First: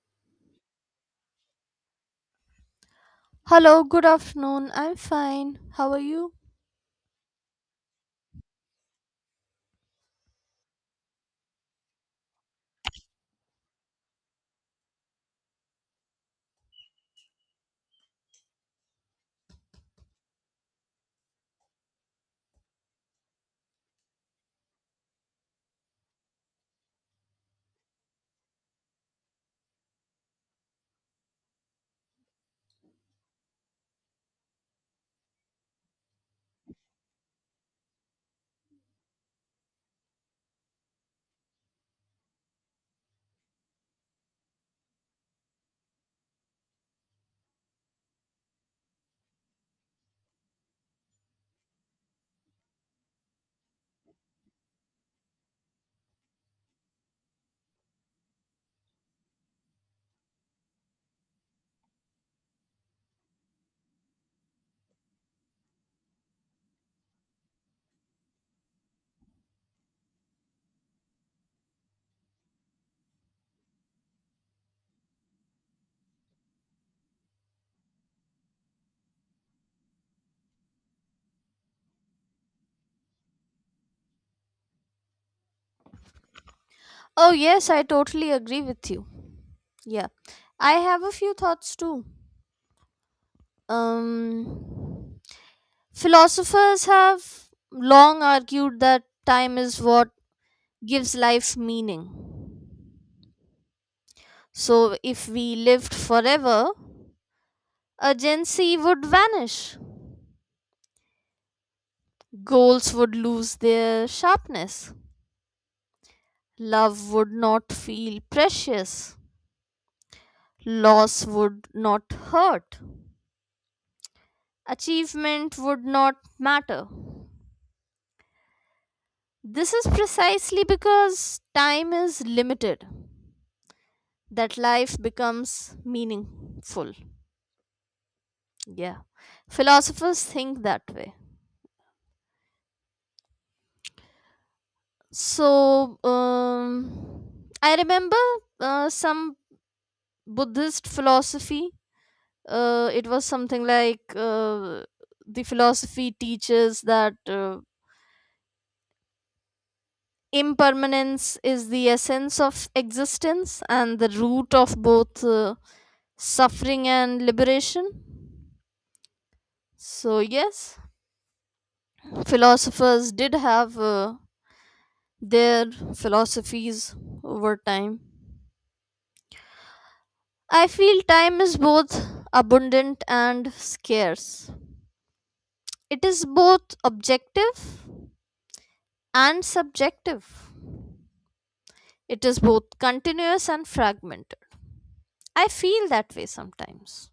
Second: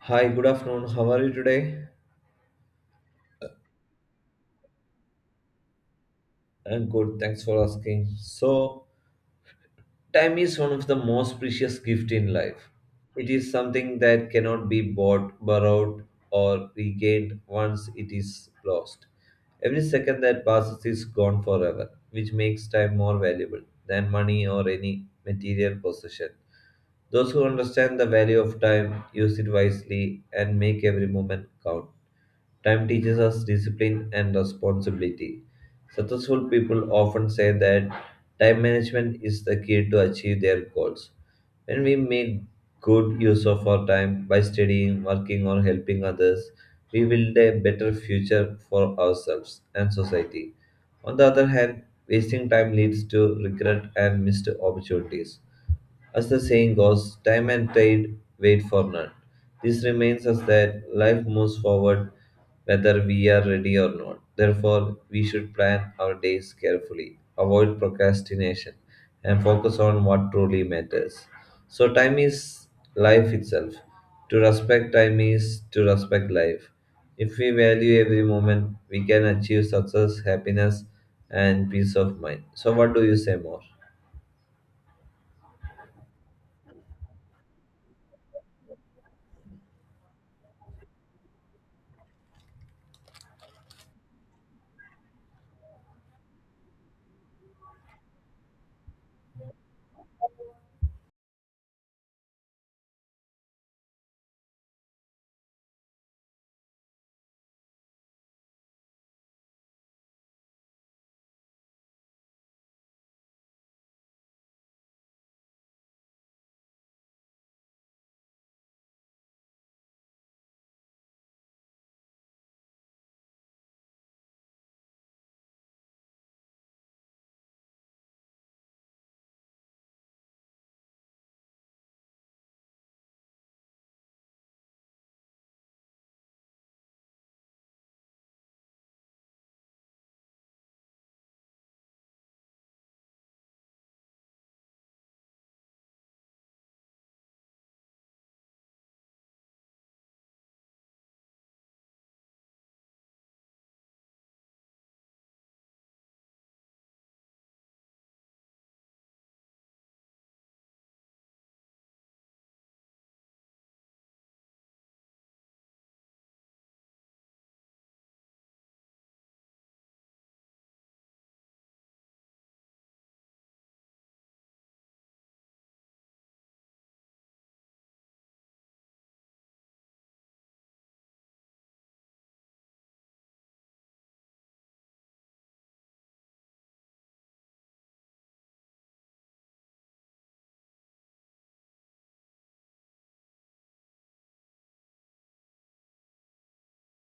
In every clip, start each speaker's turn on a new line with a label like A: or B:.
A: Hi, good afternoon. How are you today?
B: Hello, good afternoon. I'm fine. How are you?
A: I'm good. Thanks for asking. So, time is one of the most precious gift in life. It is something that cannot be bought, borrowed, or regained once it is lost. Every second that passes is gone forever, which makes time more valuable than money or any material possession. Those who understand the value of time use it wisely and make every moment count. Time teaches us discipline and responsibility. Successful people often say that time management is the key to achieve their goals. When we make good use of our time by studying, working, or helping others, we build a better future for ourselves and society. On the other hand, wasting time leads to regret and missed opportunities. As the saying goes, time and tide wait for none. This reminds us that life moves forward whether we are ready or not. Therefore, we should plan our days carefully, avoid procrastination, and focus on what truly matters. So, time is life itself. To respect time is to respect life. If we value every moment, we can achieve success, happiness, and peace of mind. So, what do you say more?
B: Oh, yes, I totally agree with you. Yeah. I have a few thoughts too. Um philosophers have long argued that time is what gives life meaning. So if we lived forever, urgency would vanish. Goals would lose their sharpness. Love would not feel precious. Loss would not hurt. Achievement would not matter. This is precisely because time is limited that life becomes meaningful. Yeah, philosophers think that way. So, I remember some Buddhist philosophy. It was something like the philosophy teaches that impermanence is the essence of existence and the root of both. Suffering and liberation. So, yes, philosophers did have their philosophies over time. I feel time is both abundant and scarce. It is both objective and subjective. It is both continuous and fragmented. I feel that way sometimes.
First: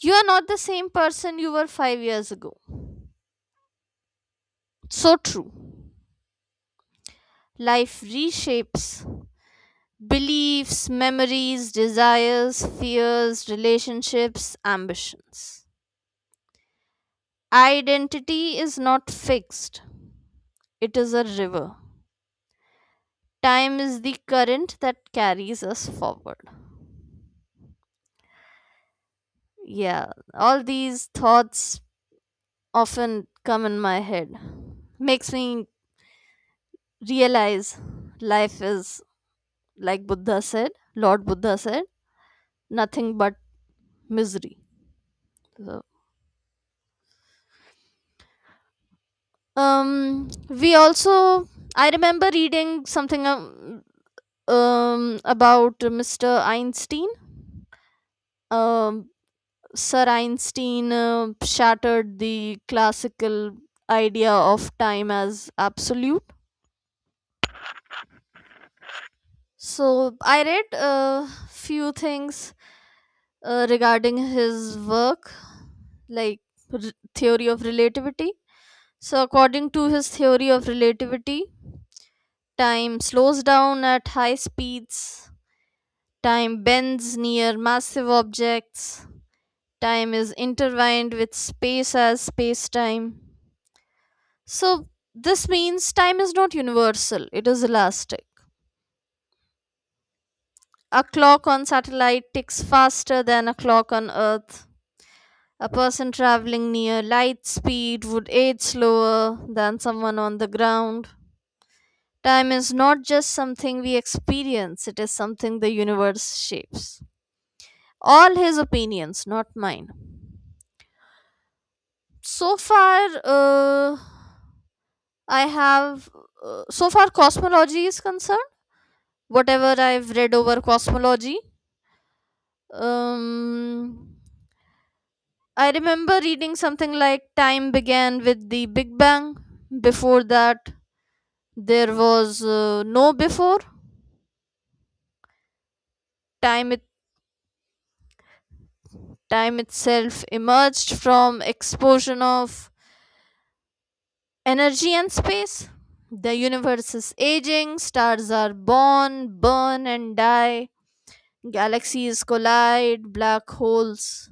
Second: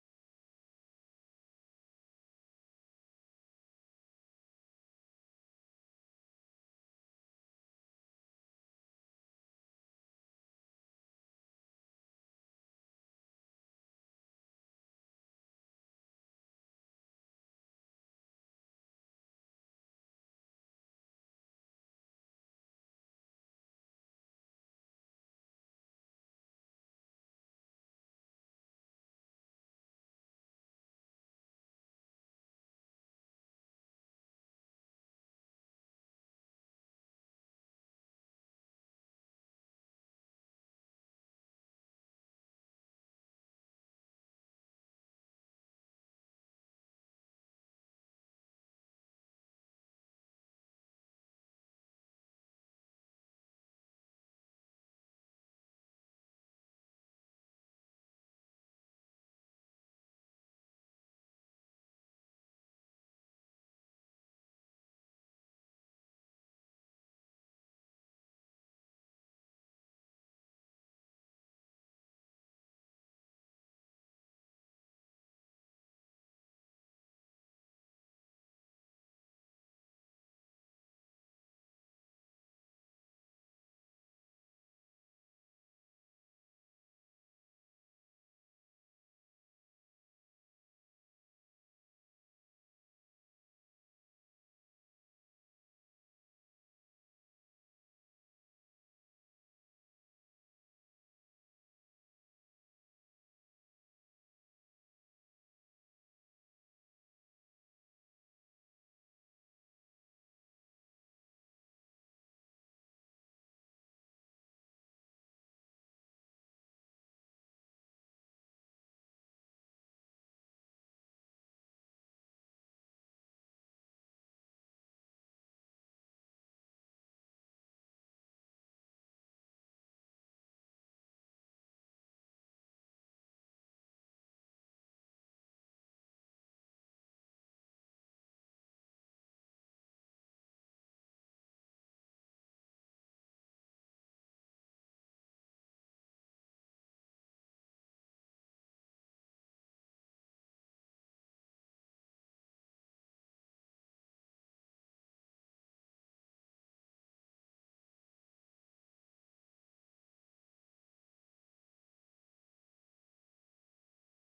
B: You are not the same person you were 5 years ago. So true. Life reshapes beliefs, memories, desires, fears, relationships, ambitions. Identity is not fixed, it is a river. Time is the current that carries us forward. Yeah, all these thoughts often come in my head. Makes me realize life is, like Buddha said, Lord Buddha said, nothing but misery. So, we also I remember reading something. About Mr. Einstein. Um, Sir Einstein shattered the classical idea of time as absolute. So I read a few things regarding his work, like r- theory of relativity. So according to his theory of relativity, time slows down at high speeds. Time bends near massive objects. Time is intertwined with space as space time. So, this means time is not universal, it is elastic. A clock on satellite ticks faster than a clock on Earth. A person traveling near light speed would age slower than someone on the ground. Time is not just something we experience, it is something the universe shapes. All his opinions, not mine. So far, I have, so far, cosmology is concerned. Whatever I've read over cosmology, um, I remember reading something like time began with the Big Bang. Before that, there was no before. Time it time itself emerged from explosion of energy and space. The universe is aging. Stars are born, burn, and die. Galaxies collide. Black holes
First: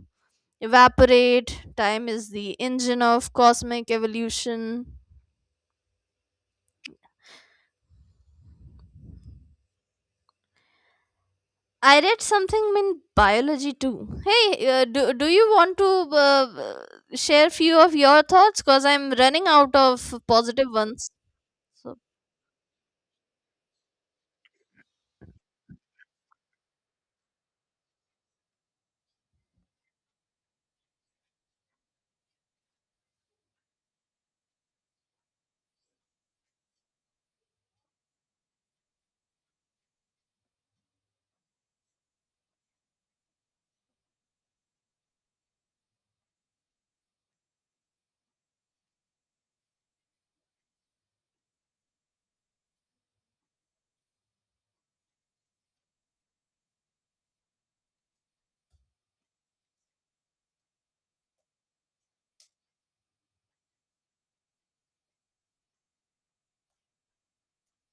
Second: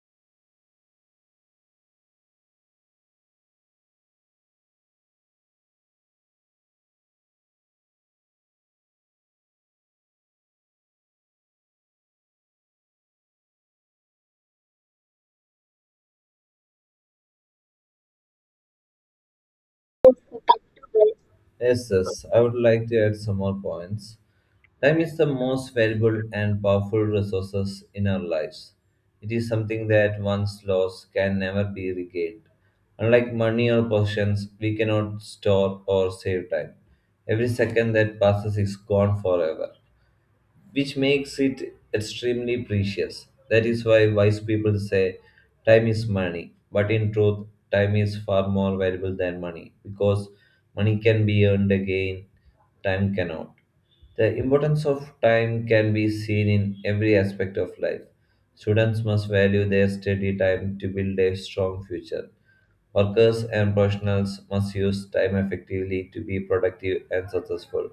B: evaporate. Time is the engine of cosmic evolution. I read something in biology too. Hey, do you want to uh, share few of your thoughts? Because I'm running out of positive ones.
A: Yes,
B: So,
A: yes, I would like to add some more points. Time is the most valuable and powerful resources in our lives. It is something that once lost can never be regained. Unlike money or possessions, we cannot store or save time. Every second that passes is gone forever, which makes it extremely precious. That is why wise people say time is money, but in truth, time is far more valuable than money because money can be earned again, time cannot. The importance of time can be seen in every aspect of life. Students must value their study time to build a strong future. Workers and professionals must use time effectively to be productive and successful.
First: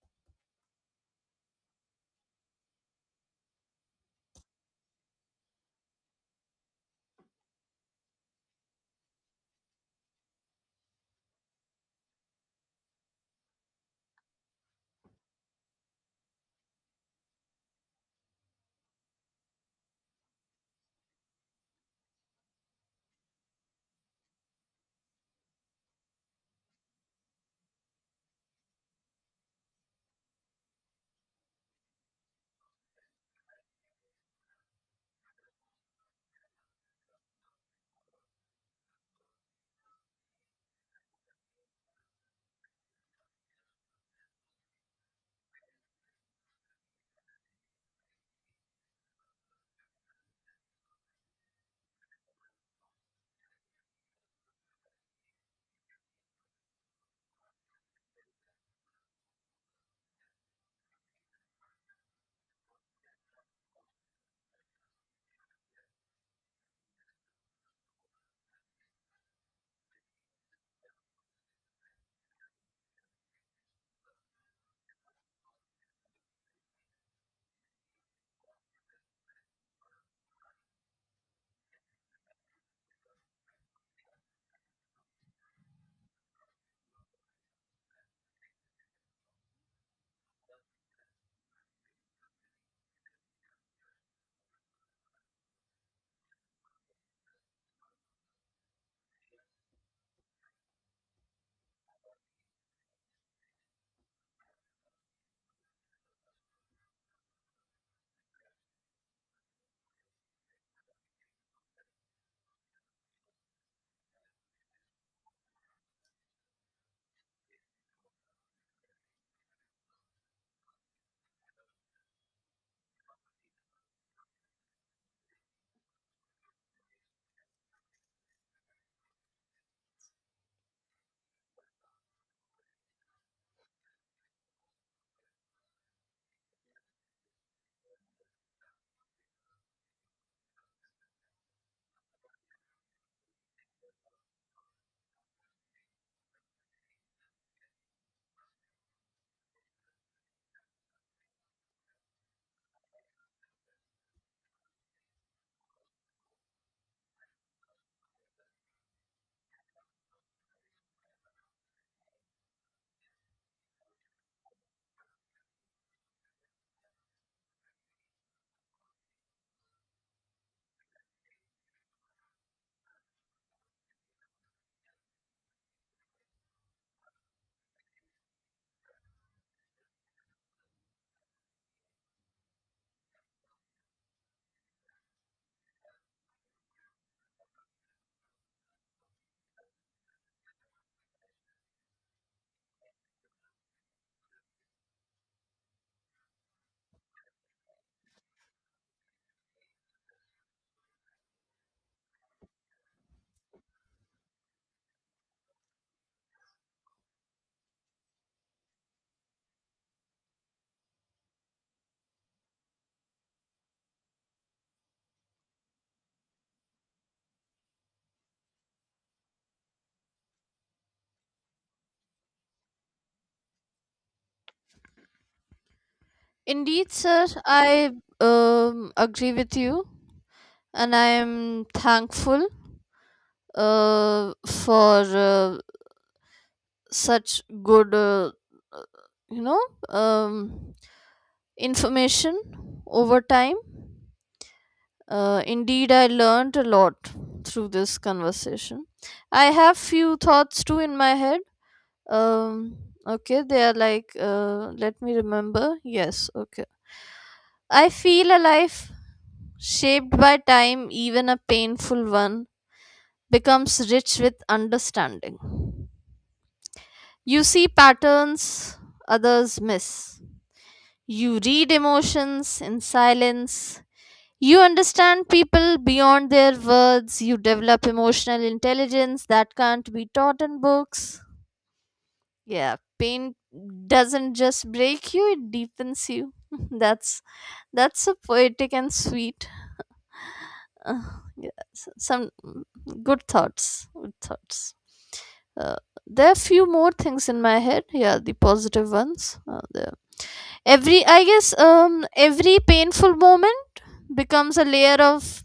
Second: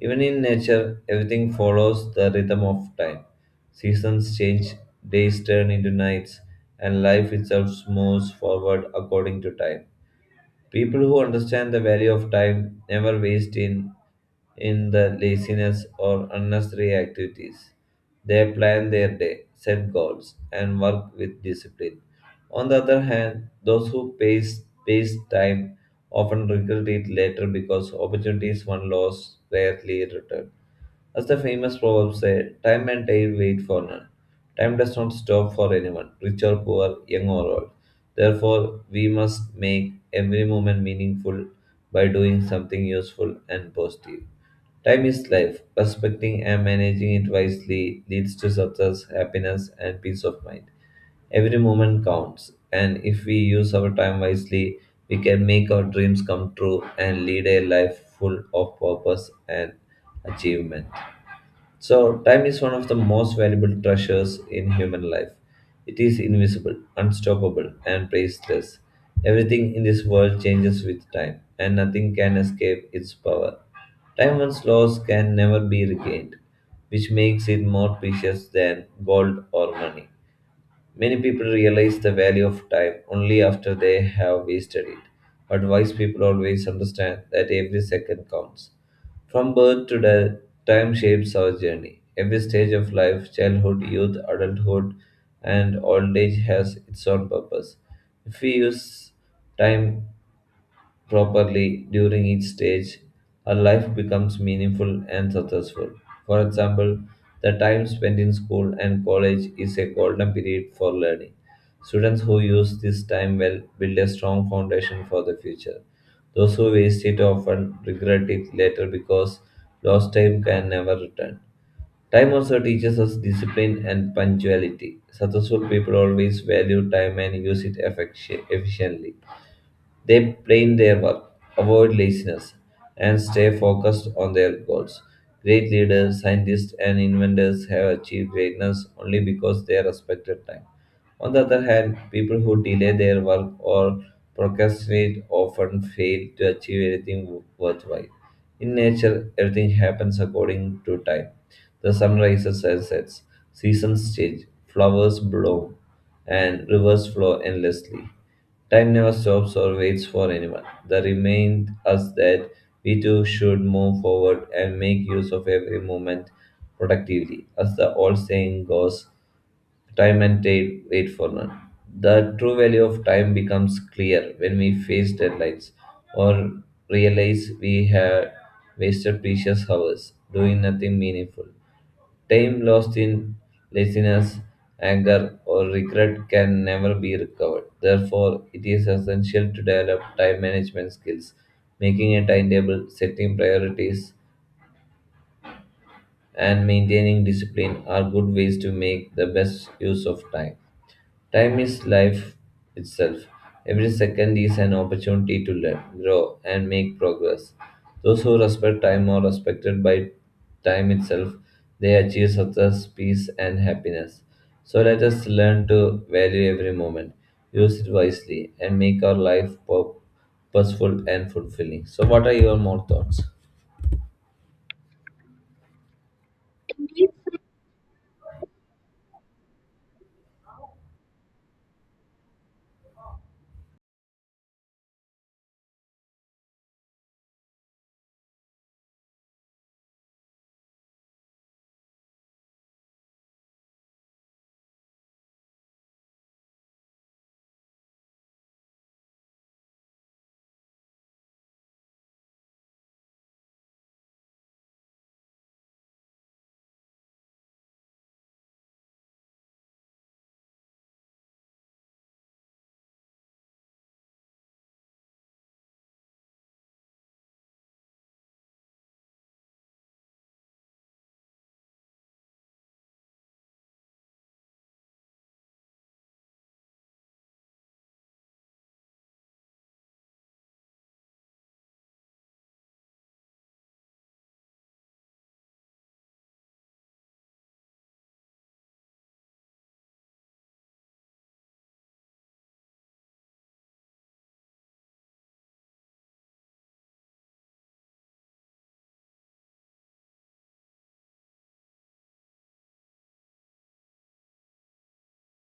A: Even in nature, everything follows the rhythm of time. Seasons change, days turn into nights, and life itself moves forward according to time. People who understand the value of time never waste in the laziness or unnecessary activities. They plan their day, set goals, and work with discipline. On the other hand, those who pace time often regret it later because opportunities one lost rarely return. As the famous proverb said, time and tide wait for none. Time does not stop for anyone, rich or poor, young or old. Therefore, we must make every moment meaningful by doing something useful and positive. Time is life. Respecting and managing it wisely leads to success, happiness, and peace of mind. Every moment counts, and if we use our time wisely, we can make our dreams come true and lead a life full of purpose and achievement. So, time is one of the most valuable treasures in human life. It is invisible, unstoppable, and priceless. Everything in this world changes with time, and nothing can escape its power. Time once lost can never be regained, which makes it more precious than gold or money. Many people realize the value of time only after they have wasted it, but wise people always understand that every second counts. From birth to death, time shapes our journey. Every stage of life, childhood, youth, adulthood, and old age has its own purpose. If we use time properly during each stage, our life becomes meaningful and successful. For example, the time spent in school and college is a golden period for learning. Students who use this time well build a strong foundation for the future. Those who waste it often regret it later because lost time can never return. Time also teaches us discipline and punctuality. Successful people always value time and use it efficiently. They plan their work, avoid laziness, and stay focused on their goals. Great leaders, scientists, and inventors have achieved greatness only because they respected time. On the other hand, people who delay their work or procrastinate often fail to achieve anything worthwhile. In nature, everything happens according to time. The sun rises and sets, seasons change, flowers bloom, and rivers flow endlessly. Time never stops or waits for anyone. That reminds us that we too should move forward and make use of every moment productively. As the old saying goes, time and tide wait for none. The true value of time becomes clear when we face deadlines or realize we have wasted precious hours doing nothing meaningful. Time lost in laziness, anger, or regret can never be recovered. Therefore, it is essential to develop time management skills. Making a timetable, setting priorities, and maintaining discipline are good ways to make the best use of time. Time is life itself. Every second is an opportunity to learn, grow, and make progress. Those who respect time are respected by time itself. They achieve success, peace, and happiness. So let us learn to value every moment, use it wisely, and make our life purposeful and fulfilling. So, what are your more thoughts?
B: indeed, sir, I agree with you, and I am thankful for such good, you know, um, information over time. Indeed, I learned a lot through this conversation. I have few thoughts too in my head. Um, okay, they are like, let me remember. Yes, okay. I feel a life shaped by time, even a painful one, becomes rich with understanding. You see patterns others miss. You read emotions in silence. You understand people beyond their words, you develop emotional intelligence that can't be taught in books. Yeah, pain doesn't just break you, it deepens you. that's that's so poetic and sweet. Uh, yeah, some good thoughts, good thoughts. Uh, there are few more things in my head. Yeah, the positive ones. Every I guess every painful moment becomes a layer of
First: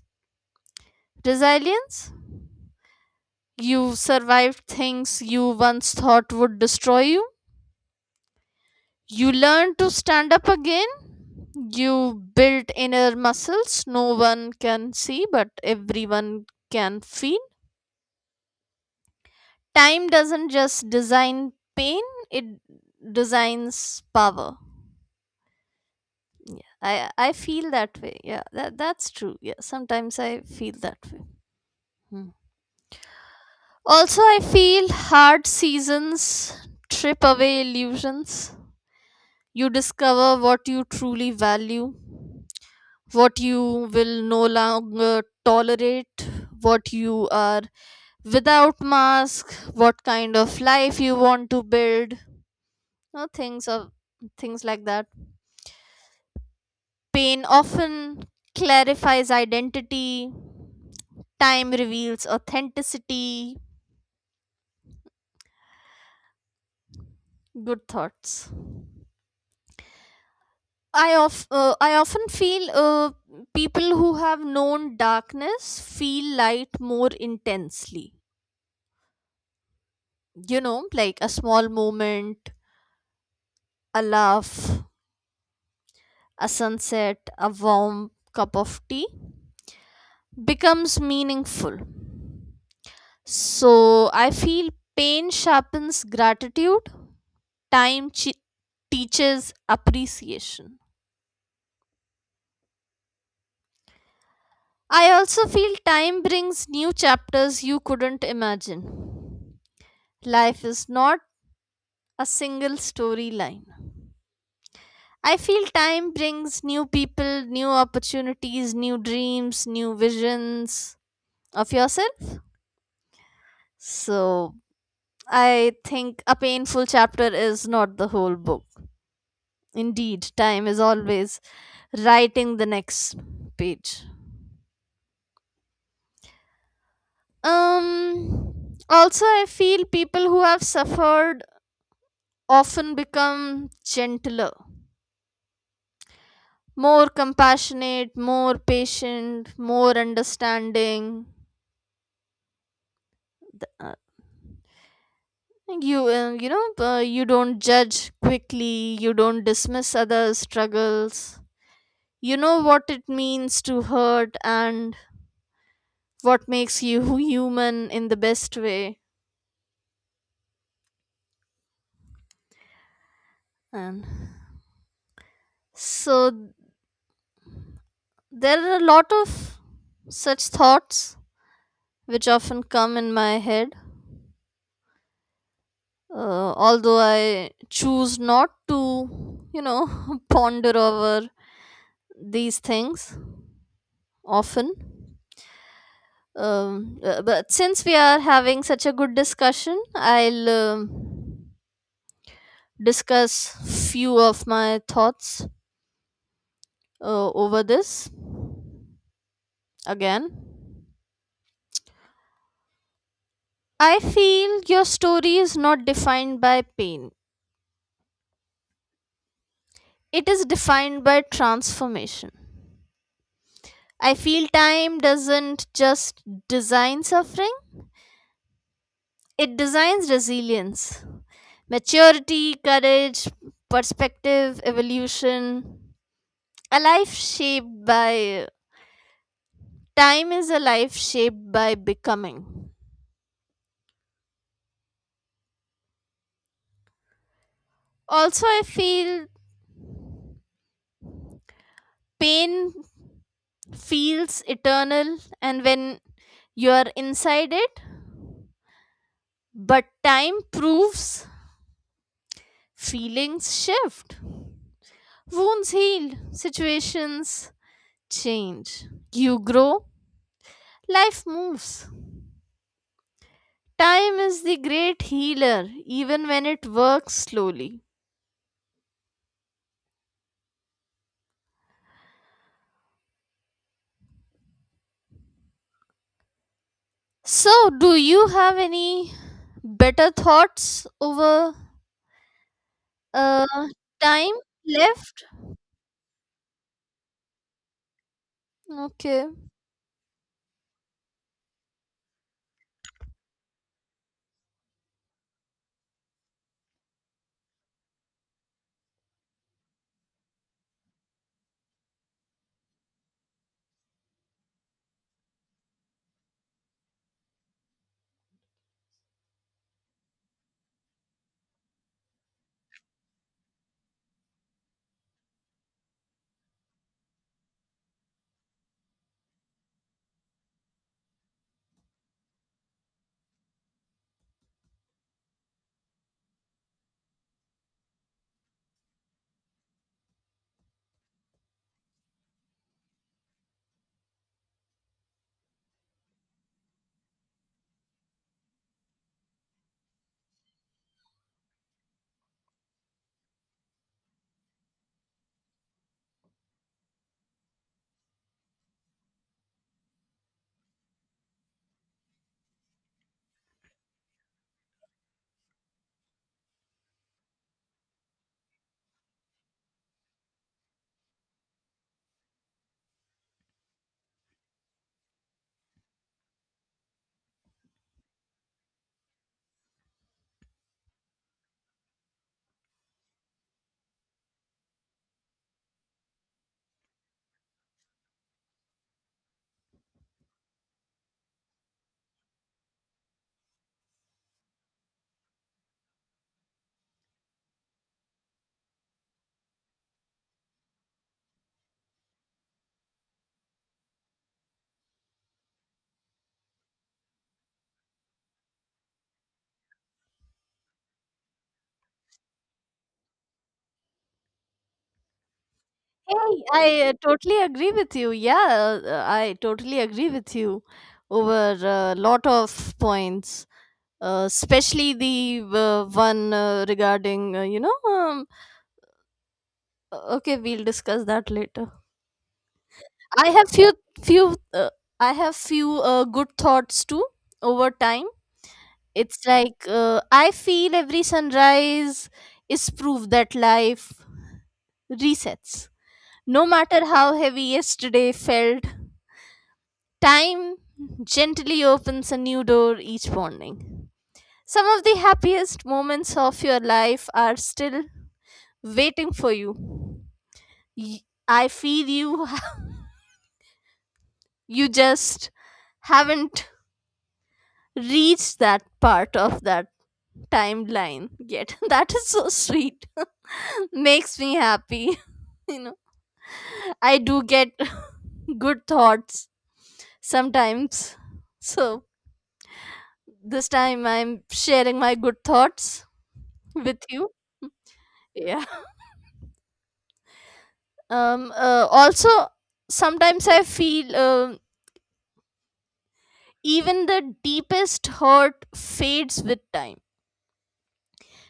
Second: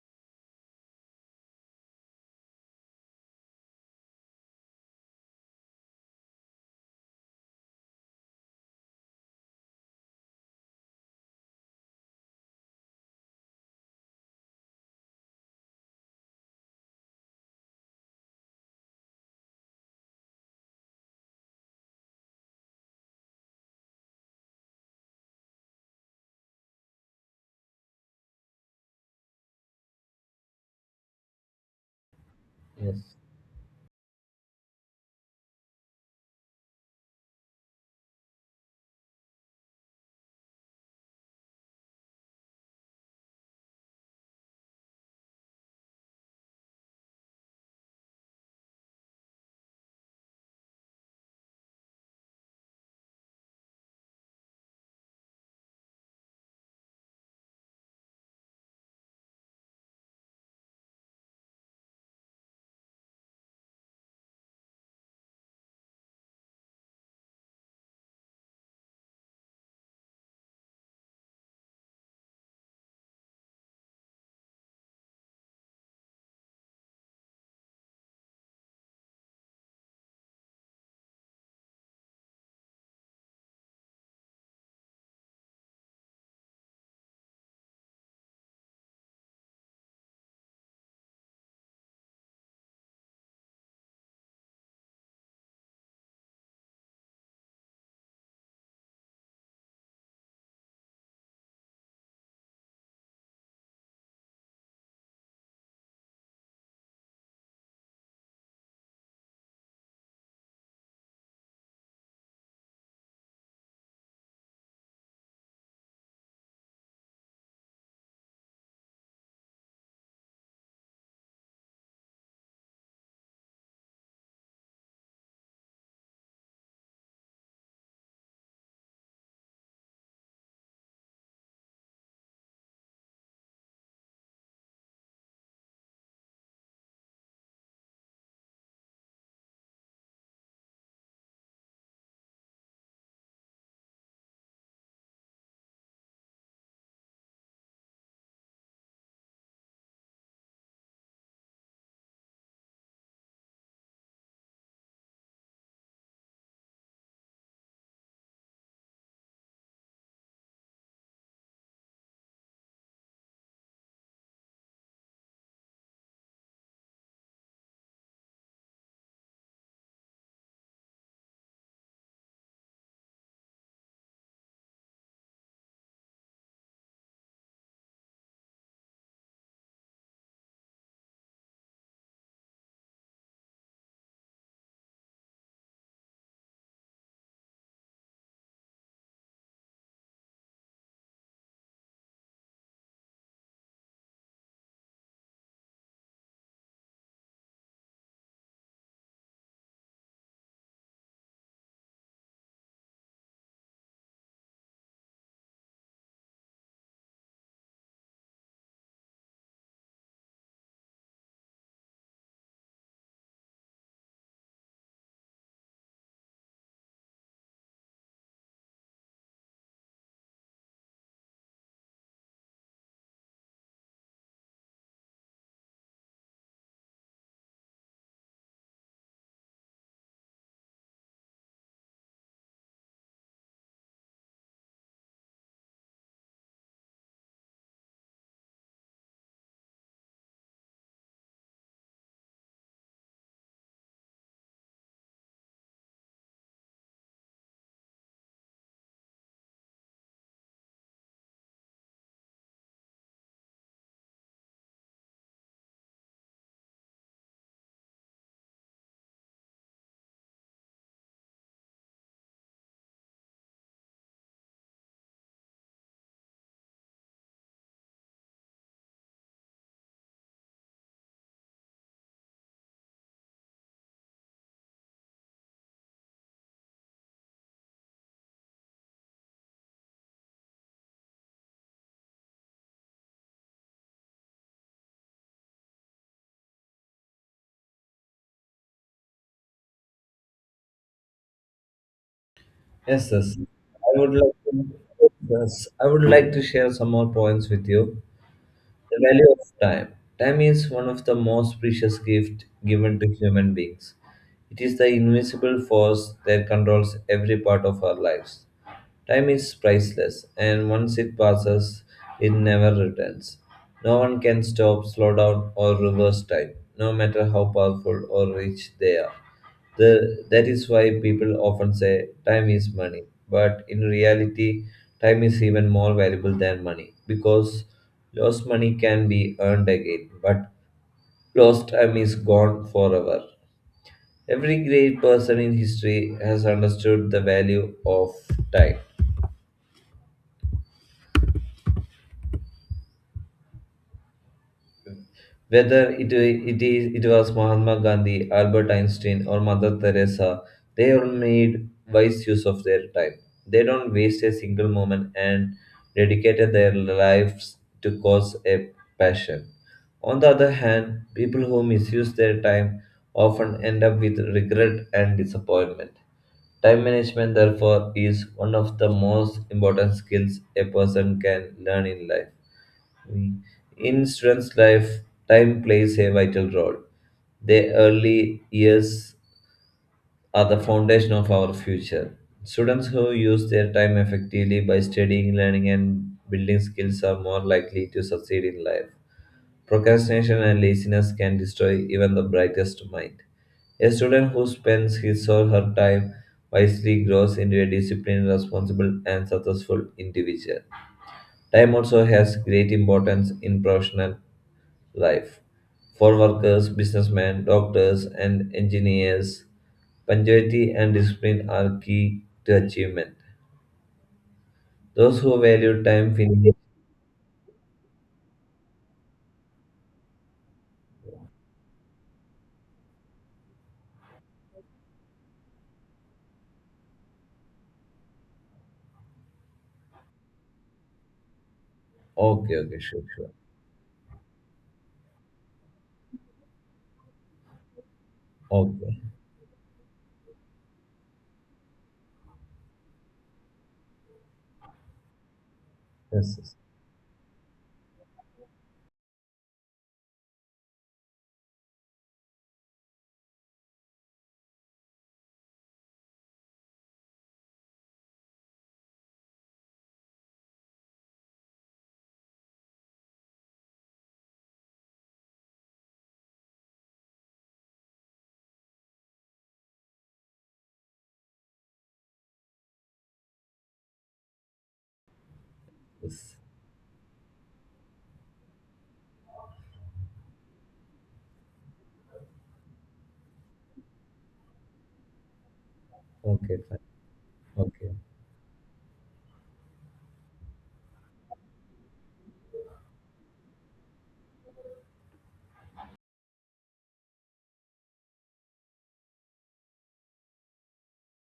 B: resilience. You survived things you once thought would destroy you. You learned to stand up again. You built inner muscles no one can see, but everyone can feel. Time doesn't just design pain, it designs power. I feel that way. Yeah, that's true. Yeah, sometimes I feel that way. Hmm.
A: Yes.
B: Also, I feel hard seasons trip away illusions. You discover what you truly value, what you will no longer tolerate, what you are without mask, what kind of life you want to build, no things of things like that. Pain often clarifies identity, time reveals authenticity. Good thoughts. I often feel people who have known darkness feel light more intensely. Like a small moment, a laugh, a sunset, a warm cup of tea becomes meaningful. So I feel pain sharpens gratitude, time chi teaches appreciation. I also feel time brings new chapters you couldn't imagine. Life is not a single storyline. I feel time brings new people, new opportunities, new dreams, new visions of yourself. So I think a painful chapter is not the whole book. Indeed, time is always writing the next page. Um also, I feel people who have suffered often become gentler, more compassionate, more patient, more understanding. Uh, you don't judge quickly, you don't dismiss others' struggles. You know what it means to hurt and what makes you human in the best way. And so there are a lot of such thoughts which often come in my head. Although I choose not to, ponder over these things often. But since we are having such a good discussion, I'll discuss few of my thoughts over this again. I feel your story is not defined by pain. It is defined by transformation. I feel time doesn't just design suffering, it designs resilience. Maturity, courage, perspective, evolution. A life shaped by time is a life shaped by becoming. Also, I feel pain feels eternal, and when you are inside it, but time proves feelings shift, wounds heal, situations change. You grow, life moves. Time is the great healer, even when it works slowly. So, do you have any better thoughts over?
A: Yes, yes.
B: Uh,
A: I would
B: time
A: like to,
B: left.
A: yes, I would like to share some more points with you. The
B: Okay.
A: value of time. Time is one of the most precious gifts given to human beings. It is the invisible force that controls every part of our lives. Time is priceless, and once it passes, it never returns. No one can stop, slow down, or reverse time, no matter how powerful or rich they are. That is why people often say time is money. But in reality, time is even more valuable than money because lost money can be earned again, but lost time is gone forever. Every great person in history has understood the value of time. Whether it was Mahatma Gandhi, Albert Einstein, or Mother Teresa, they all made wise use of their time. They don't waste a single moment and dedicated their lives to cause a passion. On the other hand, people who misuse their time often end up with regret and disappointment. Time management, therefore, is one of the most important skills a person can learn in life. In students' life, time plays a vital role. Their early years are the foundation of our future. Students who use their time effectively by studying, learning, and building skills are more likely to succeed in life. Procrastination and laziness can destroy even the brightest mind. A student who spends his or her time wisely grows into a disciplined, responsible, and successful individual. Time also has great importance in professional life for workers, businessmen, doctors, and engineers. Punctuality and discipline are key to achievement. Those who value time
B: Hey,
A: finish.
B: I totally agree with you. Yeah, I totally agree with you over a lot of points, especially the one regarding. Okay, we'll discuss that later.
A: Okay, okay, sure, sure.
B: I have few. I have few good thoughts too over time.
A: Okay.
B: It's like I feel every sunrise is proof that life resets.
A: Yes,
B: No
A: yes,
B: matter how heavy yesterday felt, time gently opens a new door each morning. Some of the happiest moments of your life are still waiting for you. Y- I feel you you just haven't reached that part of that timeline yet. That is so sweet. Makes me happy. You know,
A: yes.
B: I do get good thoughts sometimes. So, this time I'm sharing my good thoughts
A: Okay, fine.
B: with you.
A: Okay.
B: Yeah. Also, sometimes I feel even the deepest hurt fades with time.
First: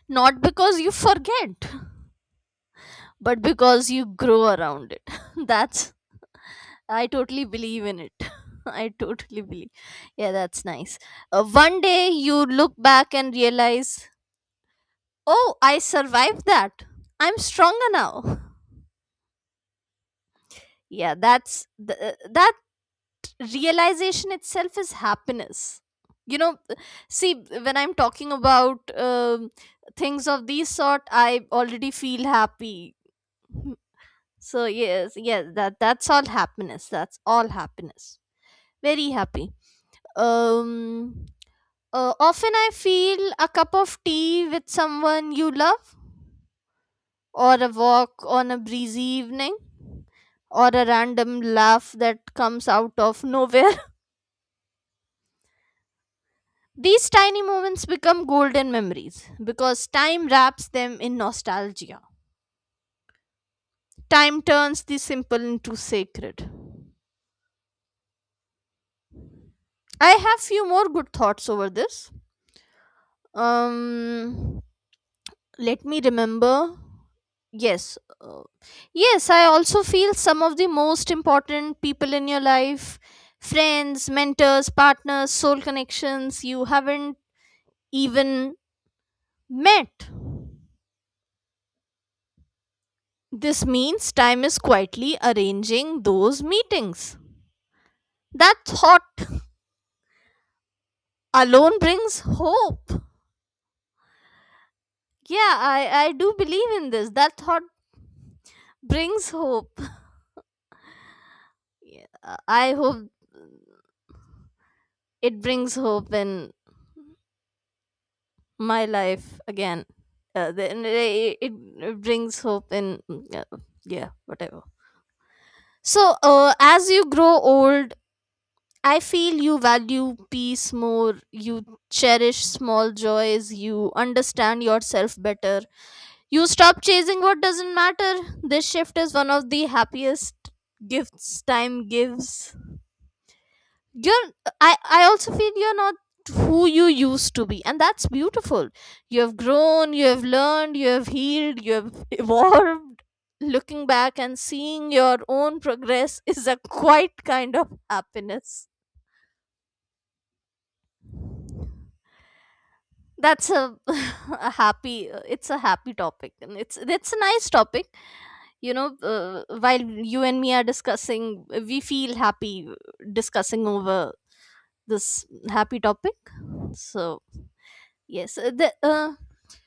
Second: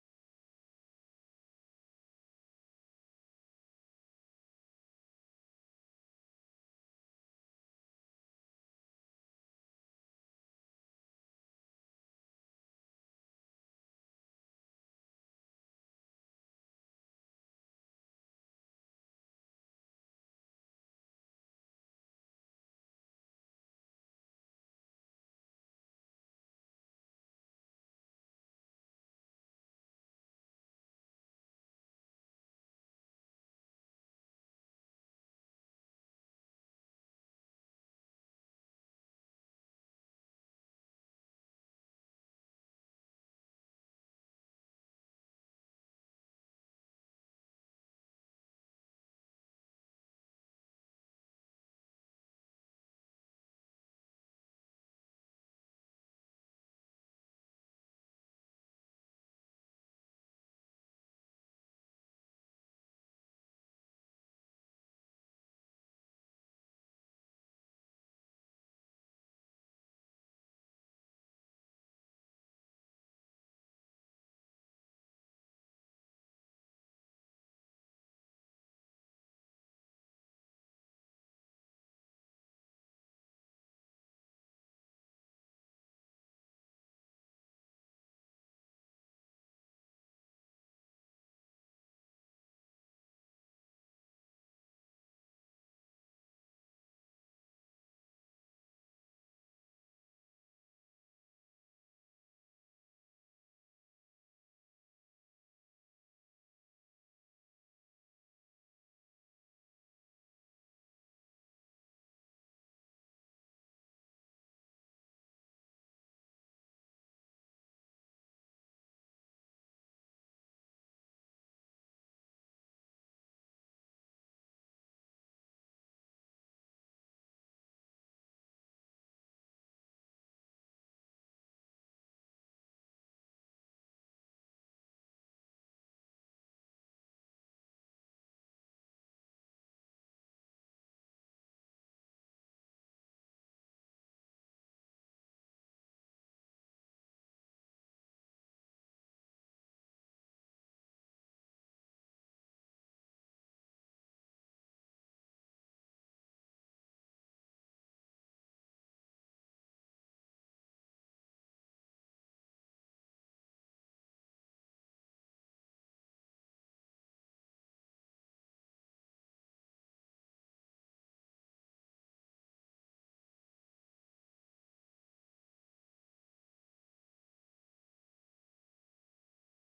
B: Not because you forget, but because you grow around it. That's, I totally believe in it. I totally believe. Yeah, that's nice. One day you look back and realize, oh, I survived that. I'm stronger now. Yeah, that's that realization itself is happiness. you know See, when I'm talking about things of these sort I already feel happy. Hmm, so yes, yes, that's all happiness, that's all happiness, very happy. Um uh, often I feel a cup of tea with someone you love or a walk on a breezy evening or a random laugh that comes out of nowhere. These tiny moments become golden memories because time wraps them in nostalgia. Time turns the simple into sacred. I have few more good thoughts over this. Um let me remember. Yes. uh, yes, I also feel some of the most important people in your life, friends, mentors, partners, soul connections you haven't even met. This means time is quietly arranging those meetings. That thought alone brings hope. Yeah, I do believe in this. That thought brings hope. Yeah, I hope it brings hope in my life again. Then it brings hope in yeah, whatever. So as you grow old, I feel you value peace more. You cherish small joys. You understand yourself better. You stop chasing what doesn't matter. This shift is one of the happiest gifts time gives. You're I also feel you're not who you used to be, and that's beautiful. You have grown, you have learned, you have healed, you have evolved. Looking back and seeing your own progress is a quite kind of happiness. That's a, a happy. It's a happy topic, and it's a nice topic. While you and me are discussing, we feel happy discussing over this happy topic. So yes, the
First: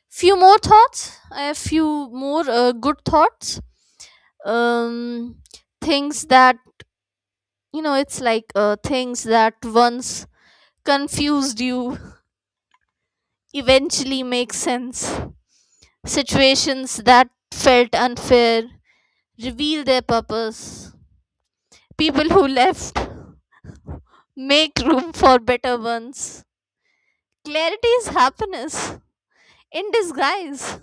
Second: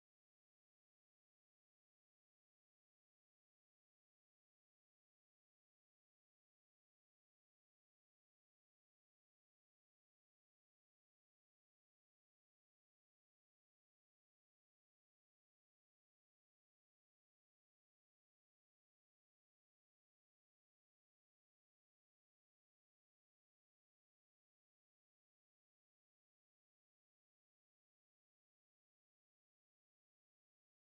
B: few more thoughts, I have few more good thoughts. um Things that it's like things that once confused you eventually make sense. Situations that felt unfair reveal their purpose. People who left make room for better ones. Clarity is happiness in disguise.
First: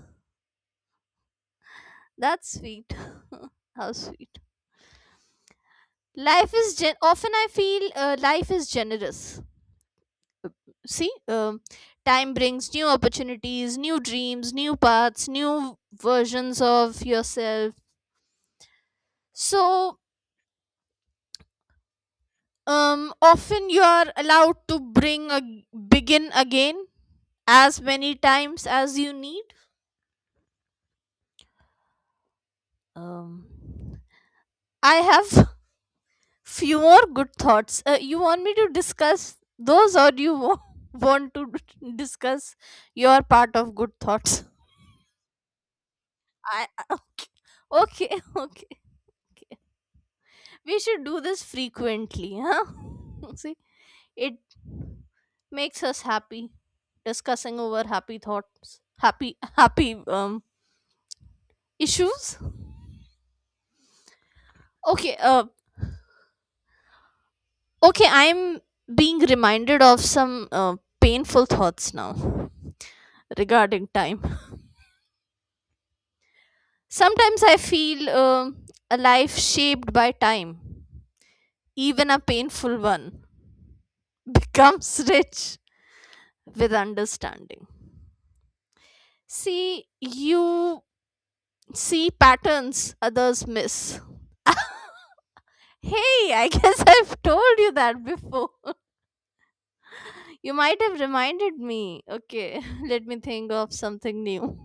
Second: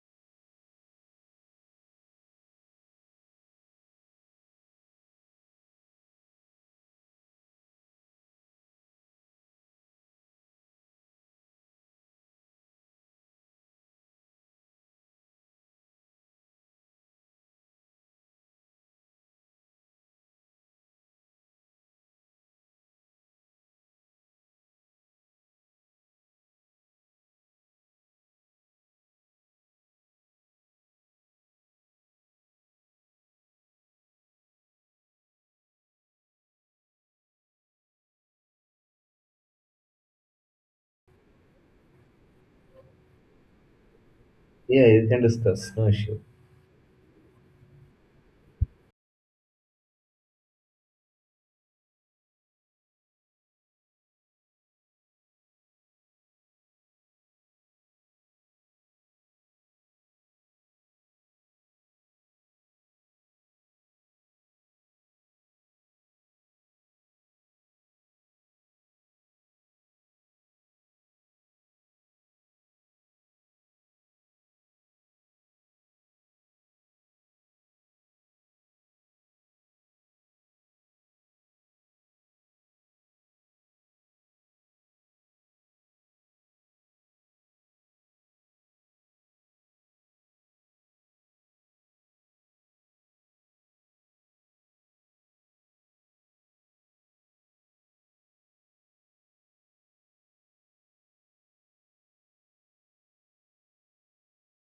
B: That's sweet. How sweet. Often I feel life is generous. See, time brings new opportunities, new dreams, new paths, new versions of yourself. So, often you are allowed to bring a begin again as many times as you need. Um, I have few more good thoughts. You want me to discuss those, or you want to discuss your part of good thoughts?
A: Yeah, you can discuss. No issue.
B: I okay, okay, okay. We should do this frequently, huh? See, it makes us happy discussing over happy thoughts, happy, happy issues. Okay, okay. I'm being reminded of some painful thoughts now regarding time. Sometimes I feel a life shaped by time, even a painful one, becomes rich with understanding. See, you see patterns others miss. Hey, I guess I've told you that before. You might have reminded me. Okay, let me think of something new.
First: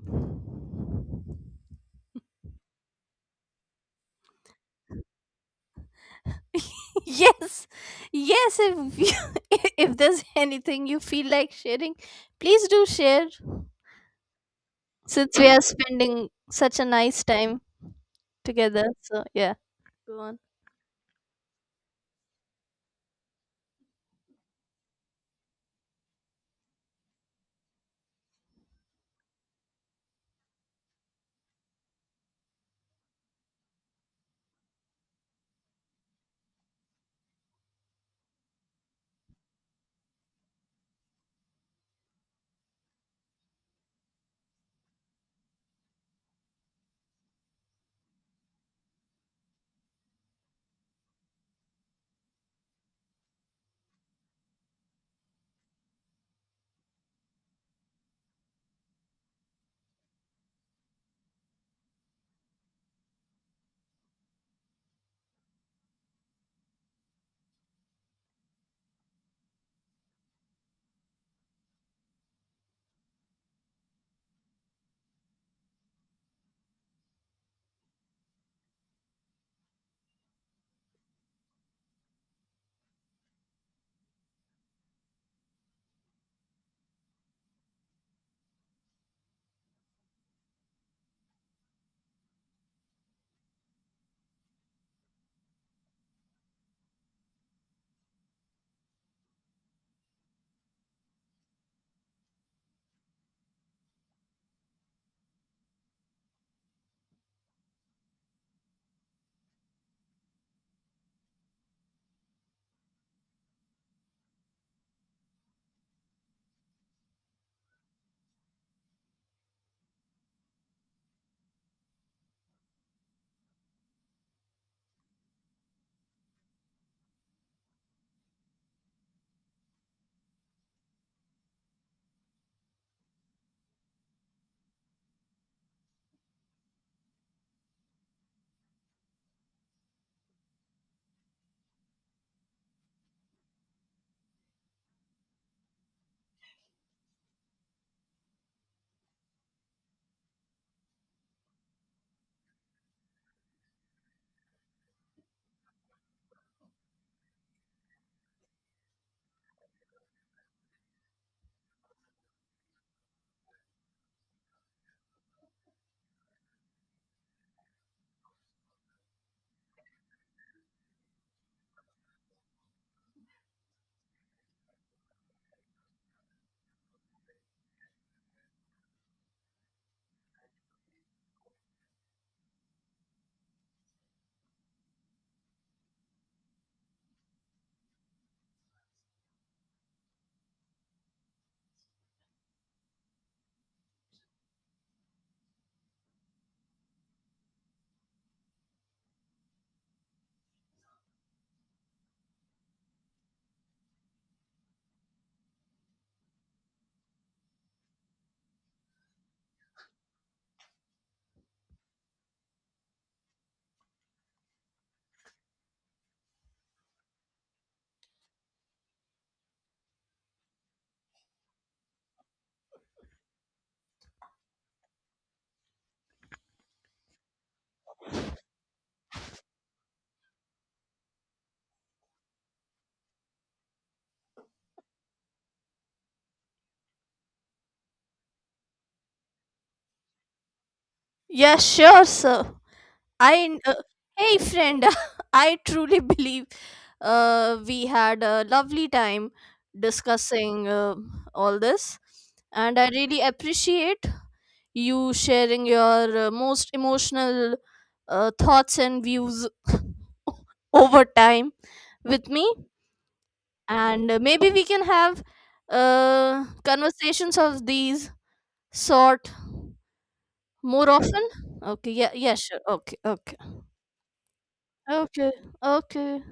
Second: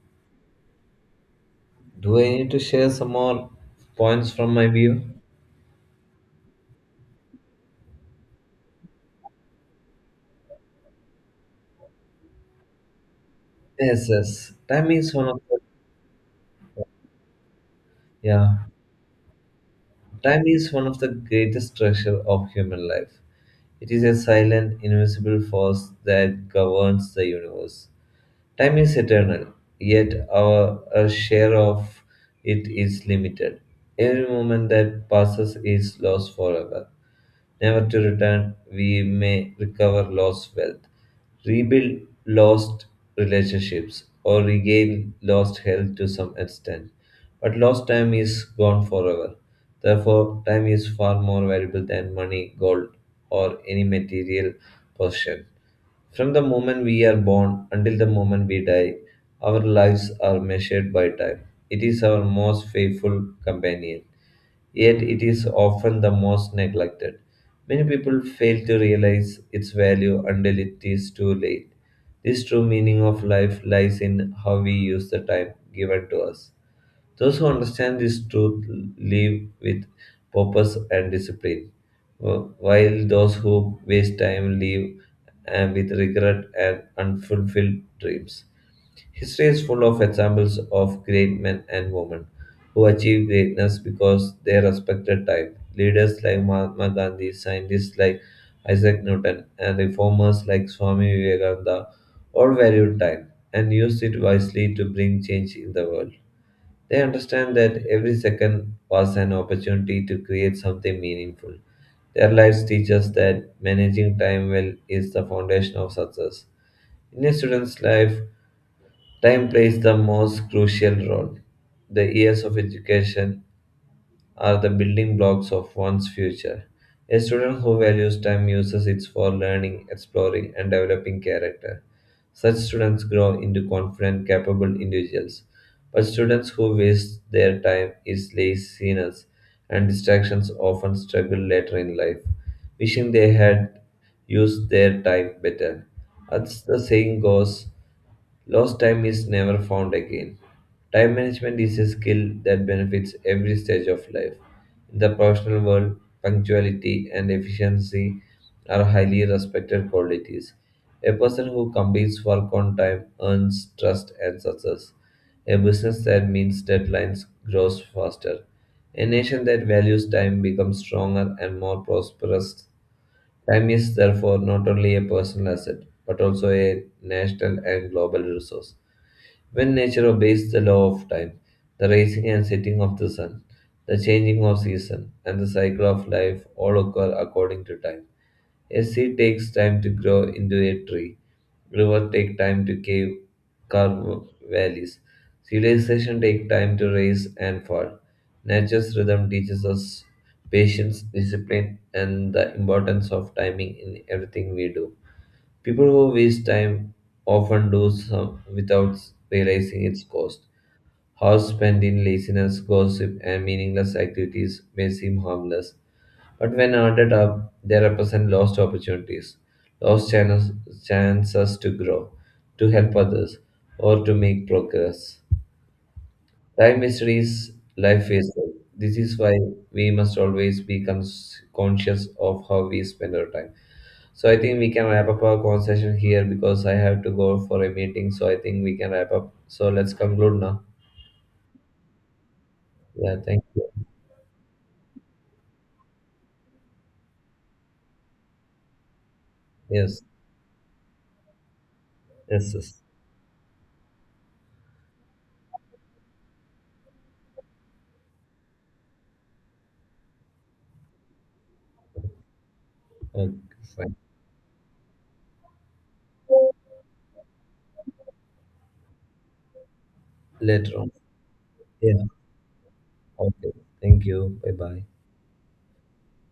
A: Do I need to share some more points from my view?
B: Yes, yes, if, you, if there's anything you feel like sharing, please do share.
A: Yes, yes. Time is one
B: Since
A: of
B: we
A: the
B: are spending such a nice time
A: yeah.
B: together. So yeah, go on.
A: Time is one of the greatest treasure of human life. It is a silent, invisible force that governs the universe. Time is eternal, yet our share of it is limited. Every moment that passes is lost forever, never to return. We may recover lost wealth, rebuild lost relationships, or regain lost health to some extent. But lost time is gone forever. Therefore, time is far more valuable than money, gold, or any material possession. From the moment we are born until the moment we die, our lives are measured by time. It is our most faithful companion, yet it is often the most neglected. Many people fail to realize its value until it is too late. This true meaning of life lies in how we use the time given to us. Those who understand this truth live with purpose and discipline, while those who waste time live with regret and unfulfilled dreams. History is full of examples of great men and women who achieved greatness because they respected time. Leaders like Mahatma Gandhi, scientists like Isaac Newton, and reformers like Swami Vivekananda all valued time and used it wisely to bring change in the world. They understand that every second was an opportunity to create something meaningful. Their lives teach us that managing time well is the foundation of success. In a student's life, time plays the most crucial role. The years of education are the building blocks of one's future. A student who values time uses it for learning, exploring, and developing character. Such students grow into confident, capable individuals. But students who waste their time is laziness, and distractions often struggle later in life, wishing they had used their time better. As the saying goes, lost time is never found again. Time management is a skill that benefits every stage of life. In the professional world, punctuality and efficiency are highly respected qualities. A person who completes work on time earns trust and success. A business that meets deadlines grows faster. A nation that values time becomes stronger and more prosperous. Time is therefore not only a personal asset but also a national and global resource. When nature obeys the law of time, the rising and setting of the sun, the changing of season, and the cycle of life all occur according to time. A seed takes time to grow into a tree. River take time to carve valleys. Civilization take time to rise and fall. Nature's rhythm teaches us patience, discipline, and the importance of timing in everything we do. People who waste time often do so without realizing its cost. Hours spent in laziness, gossip, and meaningless activities may seem harmless, but when added up, they represent lost opportunities, lost channels, chances to grow, to help others, or to make progress. Time mysteries, life wasted. This is why we must always be conscious of how we spend our time. So I think we can wrap up our conversation here because I have to go for a meeting. So I think we can wrap up. So let's conclude now.
B: Yeah, sure. So
A: Yeah, thank
B: I, uh,
A: you.
B: hey friend, I truly believe we had a lovely time
A: Yes,
B: discussing all this,
A: yes,
B: and
A: yes.
B: I really appreciate you sharing your most emotional thoughts and views over time with me,
A: Okay, fine.
B: and maybe we can have conversations of these sort
A: Later on.
B: more often? Okay,
A: Yeah,
B: yeah, yeah, sure. Okay, okay.
A: okay. Thank you. Bye bye.
B: Okay, okay.